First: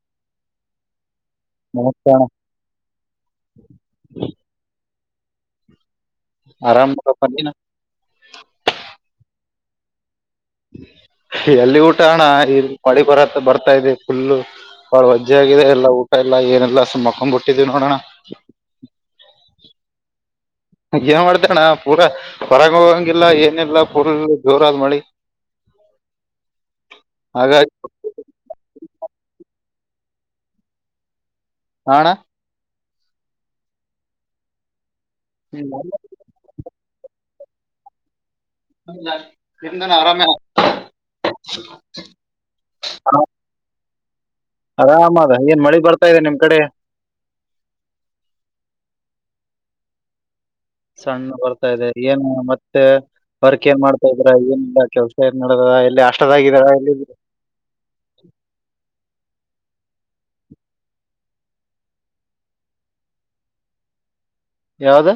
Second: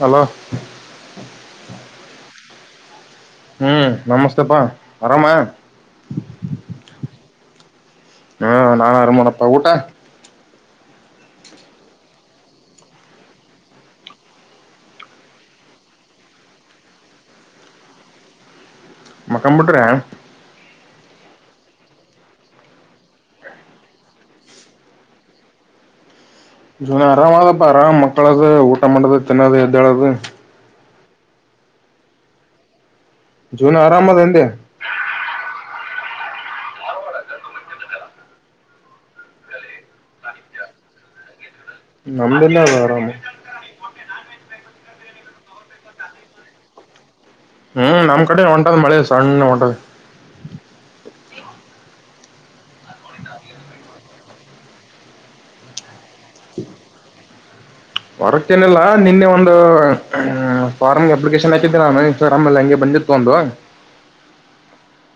Hello ನಮಸ್ತೆ ಅಣ್ಣ ಹ್ಮ್ ನಮಸ್ತೆಪ್ಪಾ ಆರಾಮಾ ಆರಾಮ ಮಾಡಿನ ಪ್ಪಾಗಟ ಎಲ್ಲಿ ಊಟ ಅಣ್ಣ ಈಲ್ಲಿ ಮಡಿ ಬರ ಬರ್ತಾ ಇದೆ ಫುಲ್ಲ ಅವಾಳ ವಜ್ಜ ಆಗಿದೆ ಎಲ್ಲಾ ಊಟ ಇಲ್ಲ ಏನಿಲ್ಲಲ್ಲ ಸ ಮಕ್ಕಕೊಂಡ್ಂಬ ಬಿಟ್ಟಿದೀವಿ ನೋಡೋಣ ಮಕ್ಕಂಂಬಟರ ಏನ್ ಮಾಡ್ತಣ್ಣ ಪೂರಾ ಹೊರಗ ಹೋಗಂಗಿಲ್ಲ ಏನಿಲ್ಲ ಪೂರ ಜೋರ ಆದ್ ಮಳಿ ಹ ಜನ ಅರಾಮ್ ಅದಪ್ಪ ಹಾಗಾಗಿ ಆರಾಮ್ ಮಕ್ಕಳದು ಊಟ ಮಾಡೋದು ತಿನ್ನೋದು ಎದ್ದೇಳದು ಹಣ ಜೂನ್ ಆರಾಮದಂದೆ ಹ್ಮ್ ನಿಮ್ದಾನ ಆರಾಮೇ ನಮ್ದೆಲ್ಲಾ ವೇರಾಮ ಆರಾಮ ಅದ ಏನ್ ಮಳೆ ಬರ್ತಾ ಇದೆ ನಿಮ್ ಕಡೆ ಹ್ಮ್ ನಮ್ ಕಡೆ ಒಂಟದ್ ಮಳೆ ಸಣ್ಣ ಹೊಂಟದ ಸಣ್ಣ ಬರ್ತಾ ಇದೆ ಏನು ಮತ್ತೆ ವರ್ಕ್ ಏನ್ ಮಾಡ್ತಾ ಇದ್ರ ಏನ ಕೆಲ್ಸ ಏನ್ ನಡದ ಎಲ್ಲ ಕಷ್ಟದಾಗಳ ಎಲ್ಲಿ ಹೊರಕ್ಕೇಏನೆಲ್ಲಾ ನಿನ್ನೆ ಒ ಒಂದು ಫಾರ್ಮ್ಗೆ ಅಪ್ಲಿಕೇಶನ್ ಹಾಕಿದ್ದೆಿ ನಾನು ಇನ್ಸ್ಟಾಗ್ರಾಮ್ ಅಲ್ಲಿ ಹಂಗೆ ಬಂದಿತ್ತು ಒಂದು ಜ ಯಾವ್ದ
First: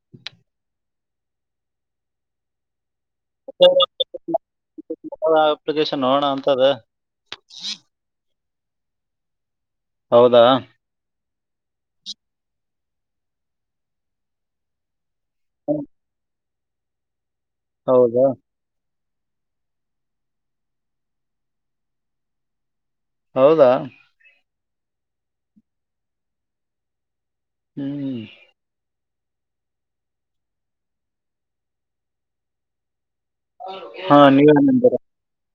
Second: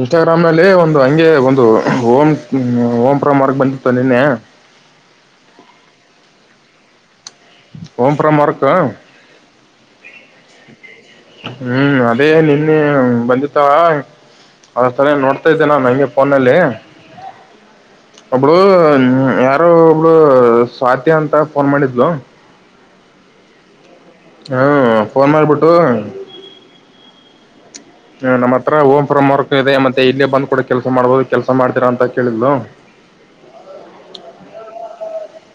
ಇನ್ಸ್ಟಾಗ್ರಾಮ್ ನಲ್ಲಿ ಒಂದು ಹಂಗೆ ಒಂದು ಓಂ ಓಂ ಮಾಡ ಬಿತ್ತು ನಿನ್ನೆ ತದ ಹೋಮ ಫ್ರಮ್ ವರ್ಕ ಹೌದಾ ಹ್ಮ್ ಅದೇ ನಿನ್ನೆ ಬಂದಿತ್ತಾವ ಸರಿ ನೋಡ್ತಾ ಇದ್ದೇ ನ ನಂಗೆ ಫೋನಲ್ಲಿ ಹೌದಾ ಒಬ್ಳ ಹ್ಮ ಯಾರು ಒಬ್ಳು ಸ್ವಾತಿ ಅಂತ ಫೋನ್ ಮಾಡಿದ್ಲು ಹೌದಾ ಹ್ಮ್ ಫೋನ್ ಮಾಡಬಿಟ್ಟು ಹ್ಮ್ ನಮ್ಮ ಹತ್ರ ಓ ಫ್ರಮ್ ವರ್ಕ್ ಇದೆ ಮತ್ತೆ ಇಲ್ಲೇ ಬಂದು ಕೂಡ ಕೆಲಸ ಮಾಡ್ಬಹುದು ಕೆಲಸ ಮಾಡ್ತೀರಾ ಅಂತ ಕೇಳಿದ್ಲು ಹಾ ನೀವೇ ನಂಬರ್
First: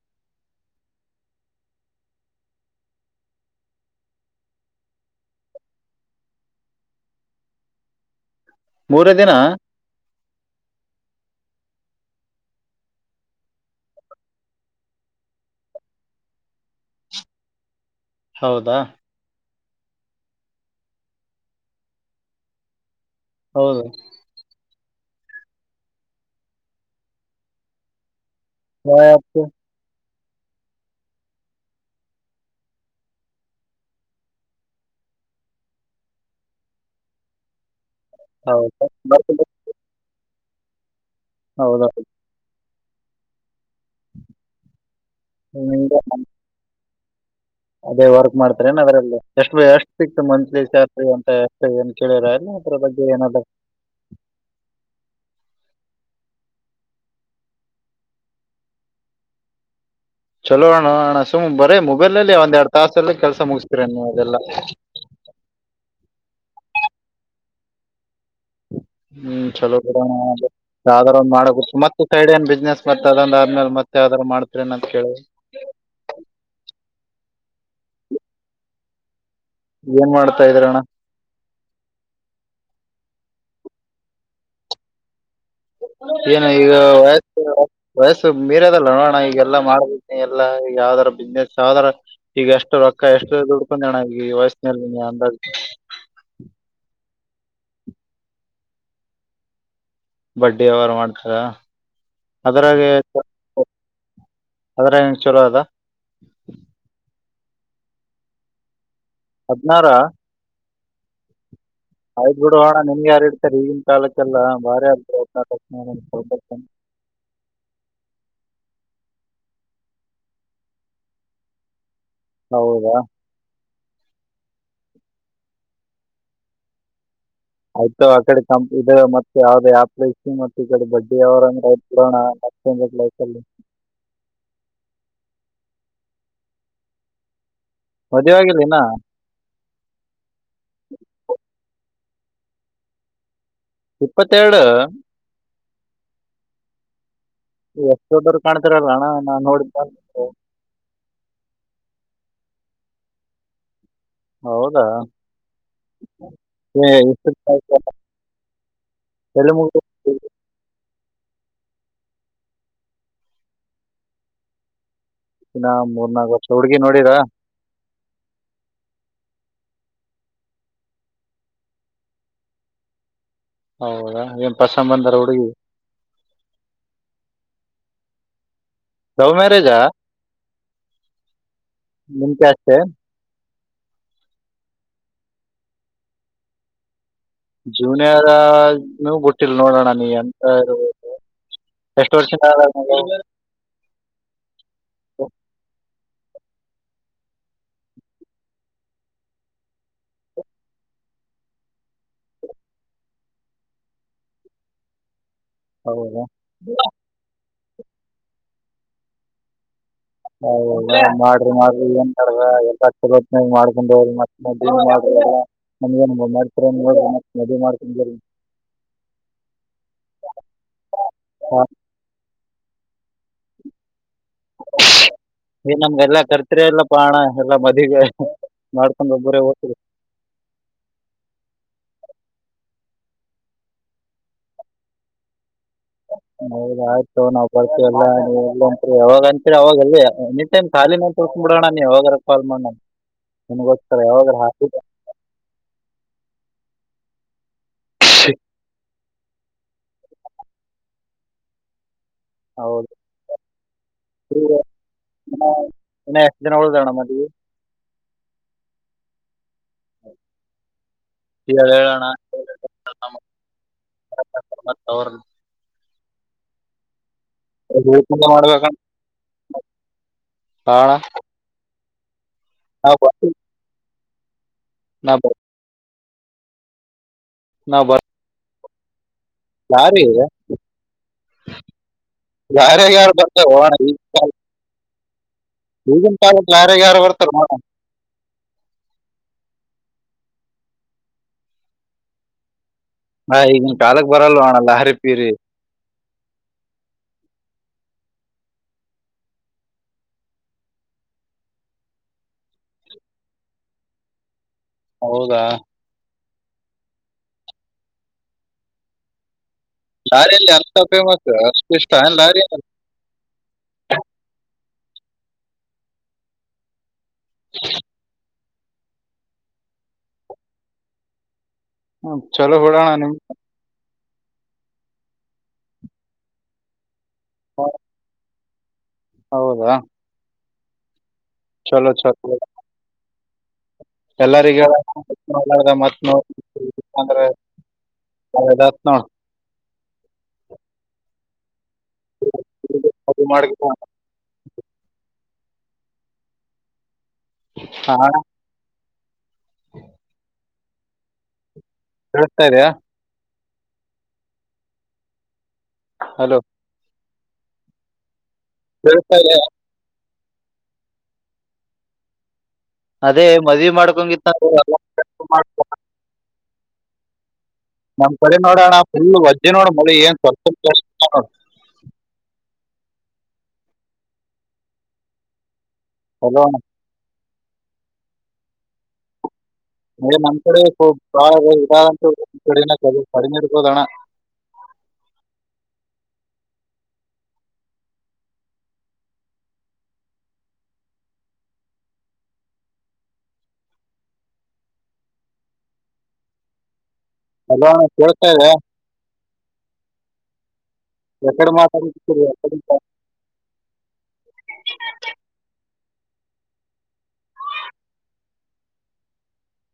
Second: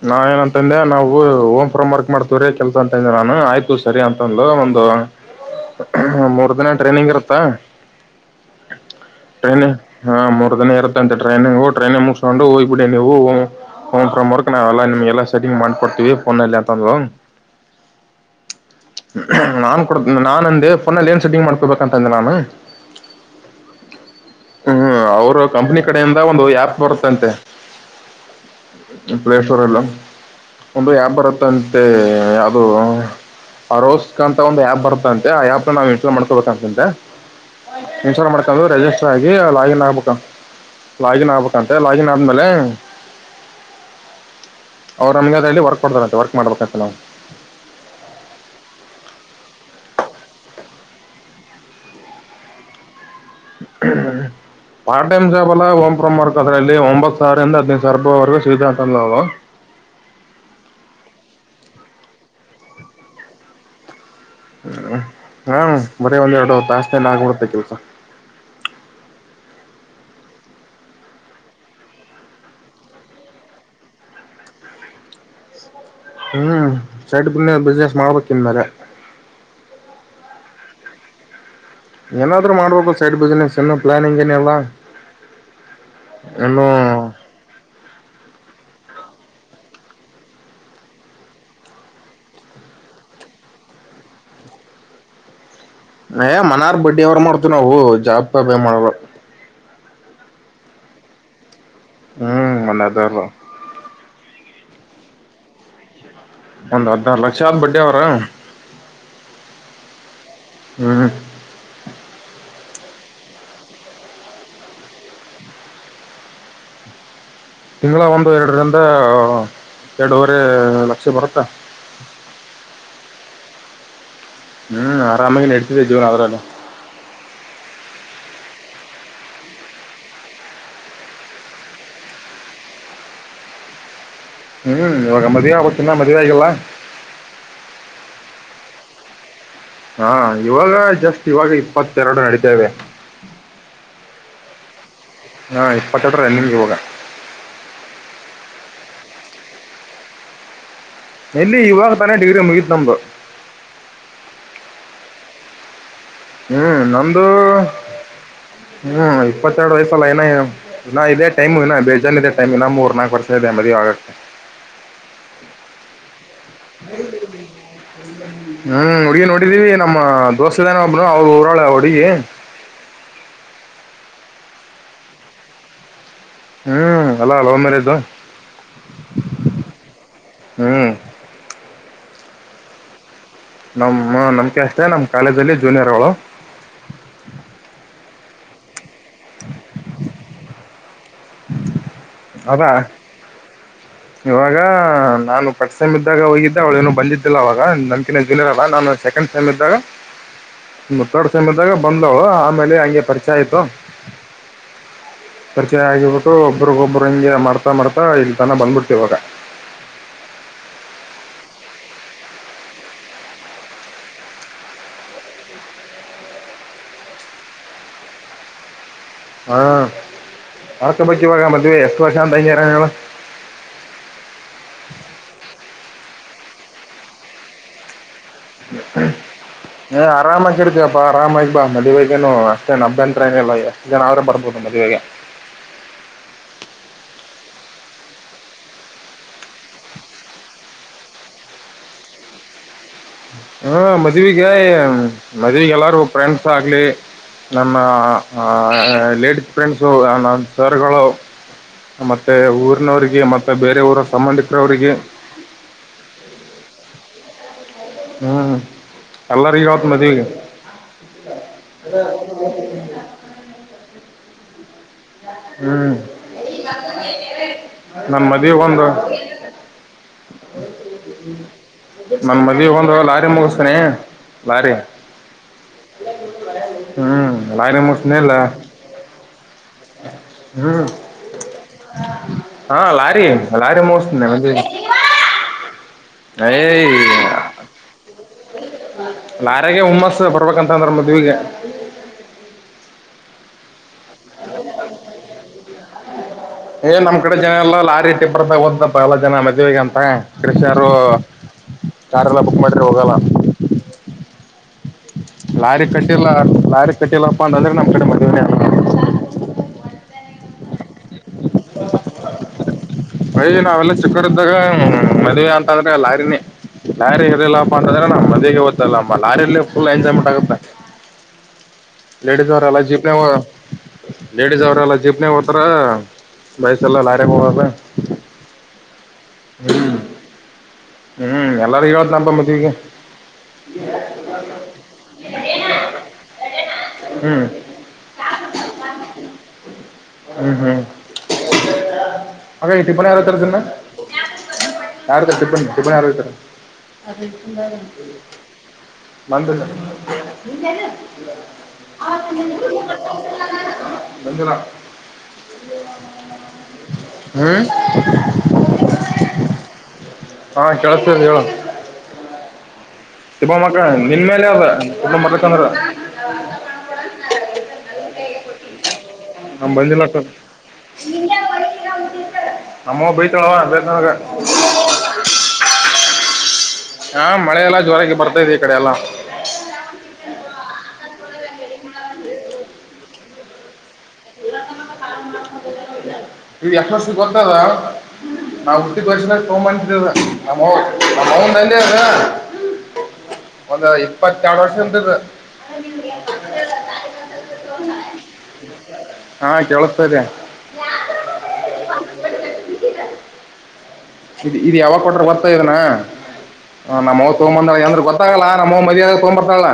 ನಾ ಏನಂತಂದೆ ನಾವು ಹೋಮ್ ಫ್ರೋ್ ವರ್ಕ್ ಮಾಡ್ತೀವ್ರೀ ಕೆಲ್ಸ ಅಂತಂದೆ ನಾನು ಆಯ್ತು ಸರಿ ಅಂತಂದಂದು ಒಂದು ಮೂರ್ ದಿನ ಟ್ರೈನಿಂಗ್ ಇರುತ್ತಾ ಮೂರ ದಿನ ಟ್ರೈನ್ ಹಾ ಮೂರ್ ದಿನ ಇತ್ತಂತೆ ಟ್ರೈನಿಂಗ ಟ್ರೈಿ್ ಮುಗಸ್ಕೊಂಡು ಹೋಗ್ಬಿಡಿ ನೀವುಫ್ರಮರ್ ನ ಎಲ್ಲಾ ನಿಮ್ಗೆ ಎಲ್ಲ ಸೆಟಿಂಗ್ ಮಾಡ್ಕೊಡ್ತೀವಿ ಫೋನ್ ಅಲ್ಲಿ ಅಂತಂದ್ ಹೌದಾ ನಾನ್ ಕೊಡ ನಾನ ಅಂದೆ ಫೋನಲ್ಲಿ ಏನ್ ಸೆಟ್ಟಿಂಗ್ ಮಾಡ್ಕೊಬೇಕಂತಂದೆ ನಾನು ಹೌದು ಹ್ಮ್ ಅವ್ರ ಕಂಪನಿ ಕಡೆಯಿಂದ ಒಂದು ಆಪ್ ಬರುತ್ತಂತೆ ಪ್ಲೇ ಯಾವತ್ತು ಸ್ಟೋರ್ ಎಲ್ಲ ಒಂದು ಯಬ್ ಬರುತ್ತಂತೆ ಯಾವ್ದೋ ಆರೋಸ್ಕ್ ಅಂತ ಒಂದು ಆ್ಯಪ್ ಬರುತ್ತ ಅಂತೆ ಆ ಆ್ಯಪ್ನ ನಾವ್ ಇನ್ಸ್ಟಾಲ್ ಮಾಡ್ಕೊಳ್ಬೇಕಂತಂತೆ ಇನ್ಸ್ಟಲ್ ಹೌದಾ ಮಾಡ್ಕು ೆಜಿಸ್ಟರ್ ಆಗಿ ಬರ್ತದೆ ಲಾಗಿನ್ ಆಗ್ಬೇಕ ಲಾಗಿನ್ ಆಗ್ಬೇಕಂತೆ ಹೌದಾ ಲಾಗಿನ್ ಆದ್ಮೇಲೆ ಅವ್ರು ನಮ್ಗೆ ಅದ ಹೇಳಲ್ಲಿ ವರ್ಕ್ ನಿಮ್ಗೆ ಮಾಡತಾರಂತೆ ವರ್ಕ್ ಮಾಡ್ಬೇಕಂತ ನಾವು ಅದೇ ವರ್ಕ್ ಮಾಡ್ತಾರೆನ ಅದ್ರಲ್ಲಿ ಎಷ್ಟು ಎಷ್ಟು ಸಿಕ್ತು ಮಂತ್ಲಿ ಸ್ಯಾಲ್ರಿ ಅಂತ ಎಷ್ಟು ಏನ್ ಕೇಳರಲ್ಲ ಅದ್ರ ಬಗ್ಗೆ ಏನಾದ್ರು ಪಾರ ಟೈಮ ಜ ಲ ಓಂ ಪ್ರಮಾರ್ಕ್ ಅದ್ರ ಇಲ್ಲಿ ಒಂಬತ್ತು ಸಾವಿರದಂದ ಹದ್ದು ಸಾವಿರವರೆಗ ಸ್ಧಾಂತಲ್ಲವು ಚಲೋ ಅಣ್ಣ ಅಣ ಸುಮ್ರೇ ಮೊಬೈಲ್ಲ್ಲಿ ಒಂದ ಎರಡ್ ತಾಸಲ್ಲಿ ಕೆಸ ಮುಗ್ತೀರ ನೀ ಹ್ಮ್ ಹ್ಮ ಬರೀ ಒಂದ್ರಡು ತಾಸ್ತೇಲ್ಲ ಆಗ್ಬಡ್ತ್ತೆ ಕೆಲ್ಸ ಹ್ಮ್ ಚಲೋ ಕರೋ ಯಾವುದರ ಮಾಡೋಗೋ ಮತ್ತ ಸೈಡ್ ನ್ ಬಿಸ್ನೆಸ್ ಮತ್ತೆ ಅದ್ ಆದ್ಮೇಲೆ ಮತ್ತ ಯಾವ್ದಾರರು ಮಾಡ್ತರಿನ ಅಂತ ಕೇಳಿ ಹ್ಮ್ ಸಡ್ ಪುಣ ಬಿಸ್ನೆಸ್ ಮಾಡ್ಬೇಕಕ್ನ್ ಇನ್ ಮೇಲೆ ಏನ್ ಮಾಡ್ತಾ ಇದ್ದೀರಣ್ಣ ಏನಾದ್ರು ಮಾಡ್ಬೇಕು ಸೈಡ್ ಬಿಸ್ನೆಸ್ ಏನು ಪ್ಲಾನಿಂಗ್ ಏನಲ್ಲಾ ಏನು ಈಗ ವಯಸ್ಸು ವಯಸ್ಸು ಮೀರದಲ್ಲ ನೋಡೋಣ ಈಗ ಎಲ್ಲ ಮಾಡ್ಬೇಕನ ಎಲ್ಲಾ ಈಗ ಯಾವ್ದಾರ ಬಿಸ್ನೆಸ್ ಯಾವದಾರ ಈಗ ಎಷ್ಟು ರೊಕ್ಕ ಎಷ್ಟು ದುಡ್ಕೊಂಡೋಣ ಪ್ರಶ್ನೆಲ್ಲಿ ನೀ ಅ ಏ ಮನಾರ್ ಬಡ್ಡಿ ಅವರ ಮಾಡ್ತ ನಾವು ಜಾಬ್ ಮಾಡ್ರ ಬಡ್ಡ ಅವರ್ ಮಾಡ್ತಾರ ಹ್ಮ್ ಮನ್ನದರ ಅದ್ರ ನು ಚಲೋ ಅದಾ ಒಂದ್ ಹದ್ನಾರು ಲಕ್ಷ ಆದ ಬಡ್ಡ ಅವರ ಹದಿನಾರ ಹ್ಮ್ ಆಯ್ತ್ ಬಿಡು ಹಣ್ಣ ನಿನ್ ಯಾರು ಇಡ್ತಾರೆ ಈಗಿನ ಕಾಲಕ್ಕೆಲ್ಲ ಬಾರಾರಿ ಅನಾಟಲ್ಪ [unintelligible] ತಿಂಗಳ ಒಂದು ಎರಡರಿಂದ ಎರಡೂವರೆ ಲಕ್ಷ ಬರುತ್ತಾ ಹೌದಾ ಹ್ಮ್ ಆರಾಮಾಗಿ ನಡತಿದ್ದೆ ಜೀವನ್ ಅವ್ರಲ್ಲ ಆಯ್ತು ಆ ಕಡೆ ಕಂ ಇದ ಮತ್ತೆ ಯಾವ್ದ ಆಪ್ ಮತ್ತ ಈ ಕಡೆ ಬಡ್ಡಿ ಅವ್ರಂದೋಣ ಅಪ್ಲ [unintelligible] ಹ್ಮ್ ಇವಾಗ ಮದ್ವೆ ಆಗತ್ತಿನ ಮದ್ವೆ ಆಗಲ್ಲ ಮದುವೆ ಆಗರ್ನಾ ಹಾ ಇವಾಗ ಜಸ್ಟ್ ಇವಾಗ ಇಪ್ಪತ್ತೆರಡು ನಡೀತೇವೆ ಇಪ್ಪತ್ತೆರಡು ಹಾ ಇಪ್ಪಚ ಟ್ರನ್ನಲ್ಲಿ ಹೋಗಾ ಇದ್ರಲ್ಲ ಅಣ ನಾ ನೋಡ ಬು ಇಲ್ಲಿ ಯುುವಾಗ ತಾನೇ ಡಗ್ರಿ ಮುಗತ್ ನಮ್ದು ಹೌದಾ ಹ್ಮ್ ಏ ನಮ್ದು ಇಷ್ಟು ಹ್ಮ್ ತಲೆ ಇಪ್ಪತ್ತೆರಡು ವಯಸಲ್ಲ ಏನ ನಾ ಇದೇ ಟೈಮ್ ಇ ಬೇಜಾರನ್ ಇದೆ ಟೈಮ್ ಇ ಮೂರ್ ನಾಲ್ಕು ವರ್ಷ ಇದೆ ಮದುವೆ ಆಗತ್ತೆ ದಿನ ಮೂರ್ನಾಲ್ಕು ವರ್ಷ ಹುಡ್ಗಿ ನೋಡೀರಾ ಹ್ಮ್ ಹುಡುಗಿ ನೋಡಿದೀವಿ ನಮ್ಮ ದೋಸ್ತದಾನ ಒಬ್ನು ಅವರು ಊರಾಳ ಹುಡುಗಿ [unintelligible] ಹೌದಾ ಏ ಪಸಬಂದರ ಹುಡುಗಿ ಹ್ಮ್ ಅಲ್ಲಾ ಲವ್ ಮ್ಯಾರೇಜ್ ಲವ್ ಮ್ಯಾರೇಜಾ ಹ್ಮ್ ನಿಮ ಕಾಸ್ಟ್ ನಮ ನಮ್ಕೆ ಅಷ್ಟೇ ನಮ್ ಕಾಲೇಜ ಅಲ್ಲಿ ಜೂನಿಯರ್ಗಳು ಜೀವನಾರೂ ಬುಟ್ಟಿಲ್ಲ ನೋಡೋಣ ನೀ ಅ ಹ್ಮ್ ಎಷ್ಟು ವರ್ಷ [unintelligible] ಇವಾಗ ನಾಲಕ ಪರ್ಸೆಂಟ್ ಇದ್ದಾಗ ಹೋಗಿದ್ದೆ ಅವಳ ಏನನು ಬಂದಿದ್ದಿಲ್ಲ ಅವವಾಗ ನನ್ಂತ ಜುನಿಯರ್ ಅಲ್ಲ ನಾನು ಸೆಕೆಂಡ ಸೆಮ್ ಇದ್ದಾಗ ಮುತ್ತಾಡ್ ಸಮಯದಾಗ ಬಂದವಳು ಆಮೇಲೆ ಹಂಗೆ ಪರಿಚಯ ಆಯ್ತು ಪರಿಚಯ ಹೌದಾ? ಆಗಿಬಿಟ್ಟು ಒಬ್ರಗೊಬ್ಬರು ಹಂಗೆ ಮಾಡ್ತಾ ಮಾಡ್ತಾ ಇಲ್ತನ ಬಂದ್ಬಿಡ್ತಿವಾಗ ಹೌ ಮಾಡ್ರಿ ಮಾಡ್ರಿ ಏನ್ ಮಾಡ ಎಲ್ಲ ಚಲತ್ ಮಾಡ್ಕೊಂಡ್ ಹ್ರತ್ತ ನಗನ್ ಮಾಡ್ತರ ನೋ ಮದುವವಿ ಮಾಡ್ತ ಹಾ ಆಕ ಬಕ್ ಇವಾಗ ಮದವೆ ಎಷ್ಟು ವರ್ಷ ಅಂತ ಹ ಏ ನಮ್ಗೆ ಎಲ್ಲಾ ಕರೀತಿರಿ ಎಲ್ಲ ಪಾ ಅಣ್ಣ ಎಲ್ಲಾ ಮದಿವಿಗೆ ಹ ಆರಾಮಾ ಅನಸಿರಾಟಿವ ಪಾ ಅರಾಮ ಮದುವಗೇನು ಅಷ್ಟೇ ಅಭ್ಯಂತರ ಏನ ಏನಿಲ್ಲ ಎಷ್ಟು ಜನ ಆದ್ರೂ ಬರ್ಬೋದು ಮದುವೆಗೆ ಬರ್ ಯಾವಾಗ ಅನ್ ಅವಾಗ ಅಲ್ಲಿ ಎನಿಟೈಮ್ ಖಾಲಿ ನನ್ ತಳ್ಸ್ಕ್ ಬಿಡೋಣ ನೀ ಯಾವಾಗರ ಕಾಲ್ ಮಾಡಣ ಹ್ಮ ಮದವಿ ಗ ಮದವಿಗೆಲ್ಲಾರು ಫ್ರೆಂಡ್ಸ್ ಆಗ್ಲಿ ನಮ್ಮ ಲೇಡಿಸ್ ಫ್ರೆಂಡ್ಸು ನಮ್ಮ ಸರ್ ಗಳು ಮತ್ತೆ ಹೌದು ಊರಿನವರಿಗೆ ಮತ್ತೆ ಬೇರೆ ಊರ ಸಂಬಂಧಿಕರವರಿಗೆ ಇನ ಎಷ್ಟು ದಿನ ಉಳದವ ಅಣ್ಣಾ ಮದವಿ ಹ್ಮ್ ಎಲ್ಲ ಪರಿರಾತ್ ಮದ [unintelligible] ಹೇಳೋಣ ತ ಅವ್ರ ಹ್ಮ್ ನಮ್ಮ ಅವ್ರನ್ನ ಮದ್ವಿಗ ಮಾಡ್ಬೇಕಣ ಒಂದು ಕಾರಣ ನಮ್ಮ ಮದ್ವೆ ಒಂದ ನಾವ್ ಬ- ಲಾರಿ ಮುಗಿಸ್ತೇನಿ ಲಾರಿ ನಾವ್ ಬ- ಹ್ಮ್ ಲಾರಿ ಮುಗಸತಾನೆ ಲಾರಿ ಲಾರಿಗೆ ಹಾ ಲಾರಿ ಲಾರಿ ಮೋಸ್ಂದ ಮಂದ ಈಗಿನ ಕಾಲಕ ಲಾರೆಗ ಯಾರ ಬರ್ತರ ಲಾರಗೆ ಹುಮ್ಮಸ್ ಬರ್ಬೇಕಂತಂದ್ರ ಮದ್ವಿಗೆ ಹಾ ಈಗಿನ ಕಾಲಕ್ ಬರಲ್ವ ಅಣ ಲಾರಿ ಪೀರಿ ಏ ನಮ್ ಕಡೆ ಜನ ಎಲ್ಲ ಲಾರಿ ಟಿಪ್ಪರ್ದಾಗ ಓದ್ದಪ್ಪ ಎಲ್ಲ ಜನ ಮದ್ವಗ ಅಂತ ಕೃಷಿಯರು ಕಾರೆಲ್ಲ ಬುಕ್ ಮಾಡಿದ್ರೆ ಹೋಗಲ್ಲ ಹೌದಾ ಲಾರಿ ಕಟ್ಟಿಲ್ಲ ಲಾರಿ ಕಟ್ಟಿಲ್ಲಪ್ಪ ಅಂದಂದ್ರೆ ನಮ್ ಕಡೆ ಮದುವನೆ ಆಗಲ್ಲ ಲಾರಿಯಲ್ಲಿ ಅರ್ಥ ಫೇಮಸ್ ಅಷ್ಟು ಇಷ್ಟ ಅನ್ ಲಾರಿಯ ಮಾಡೀವಿ ನಾವೆಲ್ಲಾ ಚಿಕ್ಕರಿದ್ದಾಗ ಮದ್ವೆ ಅಂತಾದ್ರೆ ಲಾರಿನೇ ಲಾರಿ ಇರಲಿಲ್ಲಪ್ಪ ಅಂತಂದ್ರೆ ನಮ್ಮ ಮದ್ಗೆ ಗೊತ್ತಲ್ಲ ಲಾರಿಯಲ್ಲಿ ಫುಲ್ ಎಂಜಾಯ್ಮೆಂಟ್ ಆಗುತ್ತೆ ಹ್ಮ್, ಲೇಡಿಸ್ ಚಲೋ ಅವರ ಅಲ್ಲ ಬಿಡೋಣ ನಿಮ್ ಜೀಪ್ನೇಗಾ ಲೇಡೀಸ್ ಅವ್ರೆಲ್ಲ ಜೀಪ್ನ ಹಓತಾರ ಬೈಕ ಎಲ್ಲ ಲಾರಿಗೆ ಹೋಗಬೇಕ ಹೌದಾ ಹ್ಮ್ ಎಲ್ಲಾರೂ ಚಲೋ ಹೇಳತ್ ನಪ ಮದ್ವಿಗೆ ಎಲ್ಲರಿಗ ಮತ್ ನ್ರ ಹ್ಮ್ [unintelligible] ಸದ [unintelligible] ಹ್ಮ್ ಹ್ಮ್ ಹಾಗ ಈ ಟಿಪ್ಪಣ ಯಾರ ಅದು ಐತಾರದನ್ನ ಮಾಡ್ಕೊ ಯಾರ ಟಿಪ್ಪನ್ ಟಿಪ್ಪಣ ಯಾರು ಐತಾರ ಹಾ, ಅಣ್ಣ ಬಂದ ಕೇಳಿಸ್ತಾ ಇದೆಯಾ [unintelligible] ಹಲೋ ಹ್ಮ್ ಹೆಲ್ಪಲ್ಯಾ ಹಾ ಕೆಲ್ಸತ್ತಿದೆ ಹೇಳ ಅದೇ ಮದ್ವಿ ಇಪ್ಪಮ್ಮಕ್ಕ ನಿನ್ ಮಾಡ್ಕೊಂಗಿತ್ತ ಮೇಲೆ ಅದ ಕುಟುಂಬ ಮರ್ಲ ಚಂದ್ರ. ನಮ ಕಡೆ ನೋಡೋಣ ಫುಲ್ ವಜ್ಜೆ ನೋಡ ನಮ್ ಮಿ ಬಂದಿಲ್ಲ ಏನ್ ಅಷ್ಟ ಕ ನೋ ನಮ್ಮಅವ್ವ ಬೈತಾಳವಾ ಬೇನಳಗ ಹಲೋ ಅಣ್ಣ ಹಾ ಮಳೆಲ್ಲ ಜೋರಾಗಿ ಬರ್ತಾದೆ ಈ ಕಡೆ ಎಲ್ಲ ನೆ ನಮ್ ಕಡೆ ಬಾಳ ಇದಾದಂತೂ್ ಕಡೆ ಕಡಿಮೆ ಇರತದ ಅಣ್ಣ ಇವ ಎಷ್ಟಷ್ಟಿ ಗೋತದಾ [inaudible] ನಾವು ಹುಟ್ಟಿ ಬರ್ಸಿನ ತಗೊಂತಿದ ನಮ್ಮ ಅವ್ವ ನಮ್ಮ ಅವ್ವದ ಅಂದೆ ಅದ. ಒಂದ ಇಪ್ಪತ್ತೆರಡು ವರ್ಷ ಎಂತ್ದ ಅಲ್ಲ ಕೇಳ್ತಾ ಇದ್ದ ಹಾ ಕೇಳಸ್ತದೆ. ಎಡೆ ಮಾತಾಡ ಎ [unintelligible] ಇ ಇದು ಯಾವಾಗ ಕೊಟ್ರ ಗೊತ್ತಾ ಇದನ್ನ ನಮ್ ಅವ್ವ ತಗೊ ಬಂದಾಳ ಅಂದ್ರ ಗೊತ್ತಾಗಲ್ಲಾ ನಮ್ಮ್ವ್ ಮದಾಗ ತೊಗ್ ಬರ್ತಾಳ.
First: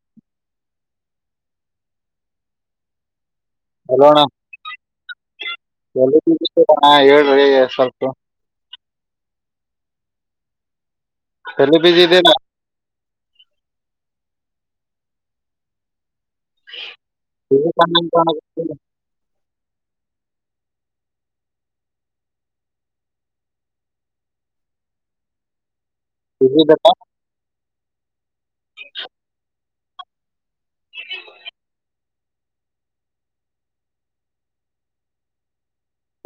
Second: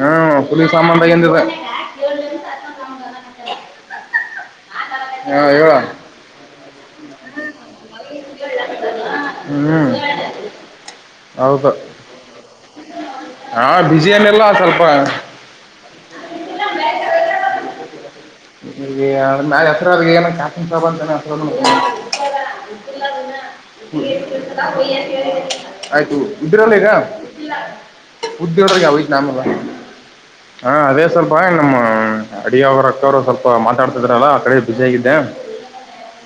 ಹ್ಮ್ ಪುಲೀಸ್ ಸಾಮನ್ ಎಂದಿದೆ. ಹಲ್ಲೋಣ ಹಾ ಹೇಳ ಹೇಳ್ರಿ ಸ್ವಲ್ಪ. [inaudible] [unintelligible] ಹಾ ಬಿಸಿಹೇನಿಲ್ಲ ಸ್ವಲ್ಪ. [inaudible] ಈ ನಾ ಹೆಸರ ಕಾಾಸನ್ ಸಾಬ ಅಂತ ಹಸ. [unintelligible] ಆಯ್ತು ಉದ್ದಿರ್ರ ಇದೆ ಈಗ ಉದ್ದಿಡಗೆ ಯಾವೈತ ನಾಮಲ್ಲ. ಹಾ ಅದೇ ಸ್ವಲ್ಪ ನಮ್ಮ ಅಡಿಯಾವರ. ರು ಸ್ವಲ್ಪ ಮಾತಾಡ್ತಿದಾರಲ್ಲ ಆ ಕಡೆ ಬಿಸಿ ಆಗಿದ್ದೆ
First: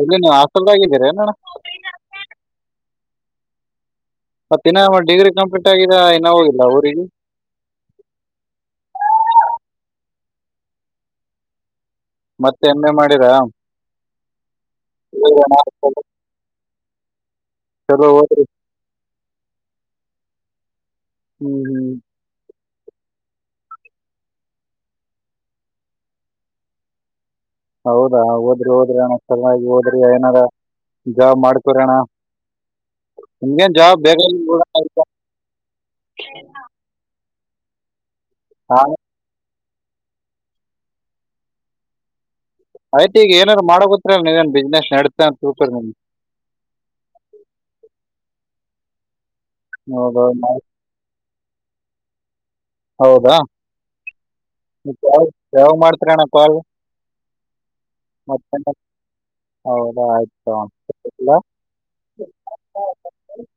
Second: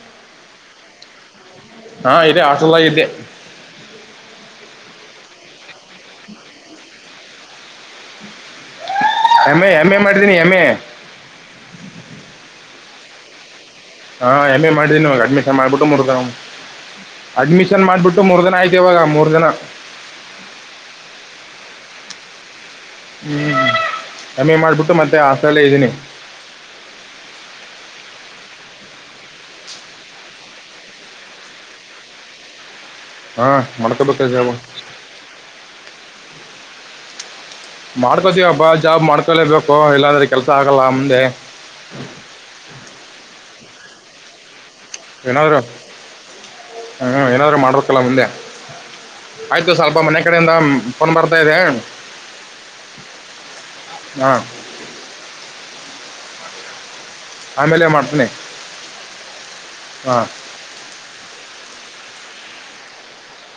ಇಲ್ಲಿ ಹಾಸನದಾಗಿಧಿರಹೆಣನ ಇದೇ ಹಾಸನಲಿದೆ. ಮತ್ತೆ ಇನ್ನ ಬಿಟ್ಟಾಗಿದ್ದ ಇನ ಹೋಗಿಲ್ಲ ಊರಿಗೆ. ಎಮ್ ಎ ಎಮ್ ಎ ಮಾಡಿದ್ದೀನಿ ಎಮ್ ಎ. ಮತ್ತೆ ಎಮ್ ಎ ಮಾಡಿರಾ. ಹಾ ಎಮ್ ಎ ಮಾಡಿದೀನಿವಾಗ ಅಡ್ಮಿಷನ್ ಮಾಡ್ಬಿಟ್ಟು ಮೂರ್ತ ಅಡ್ಮಿಷನ್ ಚಲೋ ಮಾಡಿಬಿಟ್ಟು ಮೂರ್ ಜನ ಆಯ್ತು ಇವಾಗ ಮೂರ್ ಜನ. ಹ್ಮ್ ಹ್ಮ್. ಹ್ಮ್ ಕಮ್ಮೆ ಮಾಡ್ಬಿಟ್ಟು ಮತ್ತೆ ಹಾಸನ ಇದ್ದೀನಿ. ಹೌದಾ ಹೋದ್ರಿ ಹೋದ್ರಿಣಲಾಗಿ ಹೋದ್ರಿ ಏನಾರ ಜಾಬಮಾಡ್ಕೊರೋಣ. ಹಾ ನಿ ಜಾವ ಬೇಗ ಮಾಡ್ಕೋಬೇಕ ಜಾಬ್ ಮಾಡ್ಕೊತೀವಬಾ ಜಾಬ್ ಮಾಡ್ಕೊಲೇಬೇಕು ಇಲ್ಲಾಂದ್ರೆ ಕೆಲಸ ಆಗಲ್ಲ ಮುಂದೆ. ಆಯ್ತ ಈಗ ಏನಾದ್ರು ಮಾಡ ಗುತ್ರರ ನೀ ಇದೇನ್ ಬಿಸ್ನೆಸ್. ನಡೀತಾ ಅಂತ ಏನಾದ್ರು ತಿಳ್ಕೊರಿ ನಿಮ್ಗೆ ಹ್ಮ ಏನಾದ್ರು ಮಾಡ್ಬೇಕಲ್ಲ ಮುಂದೆ. ಆಯ್ತು ಸ್ವಲ್ಪ ಮನೆ ಹೌದಾ ಕಡೆಯಿಂದ ಫನ್ ಬರ್ತಾ ಇದೆ ಹೌದಾ ಹಾ ಕಾಲ್ ಯಾವ ಮಾಡ್ತರಣ ಕಾಲ್ ಆಮೇಲೆ ಮಾಡ್ತೀನಿ ಮತ್ತ ಹೌದಾ ಹಾ ಆಯ್ತು ಇಡ್ಲಾ. [unintelligible]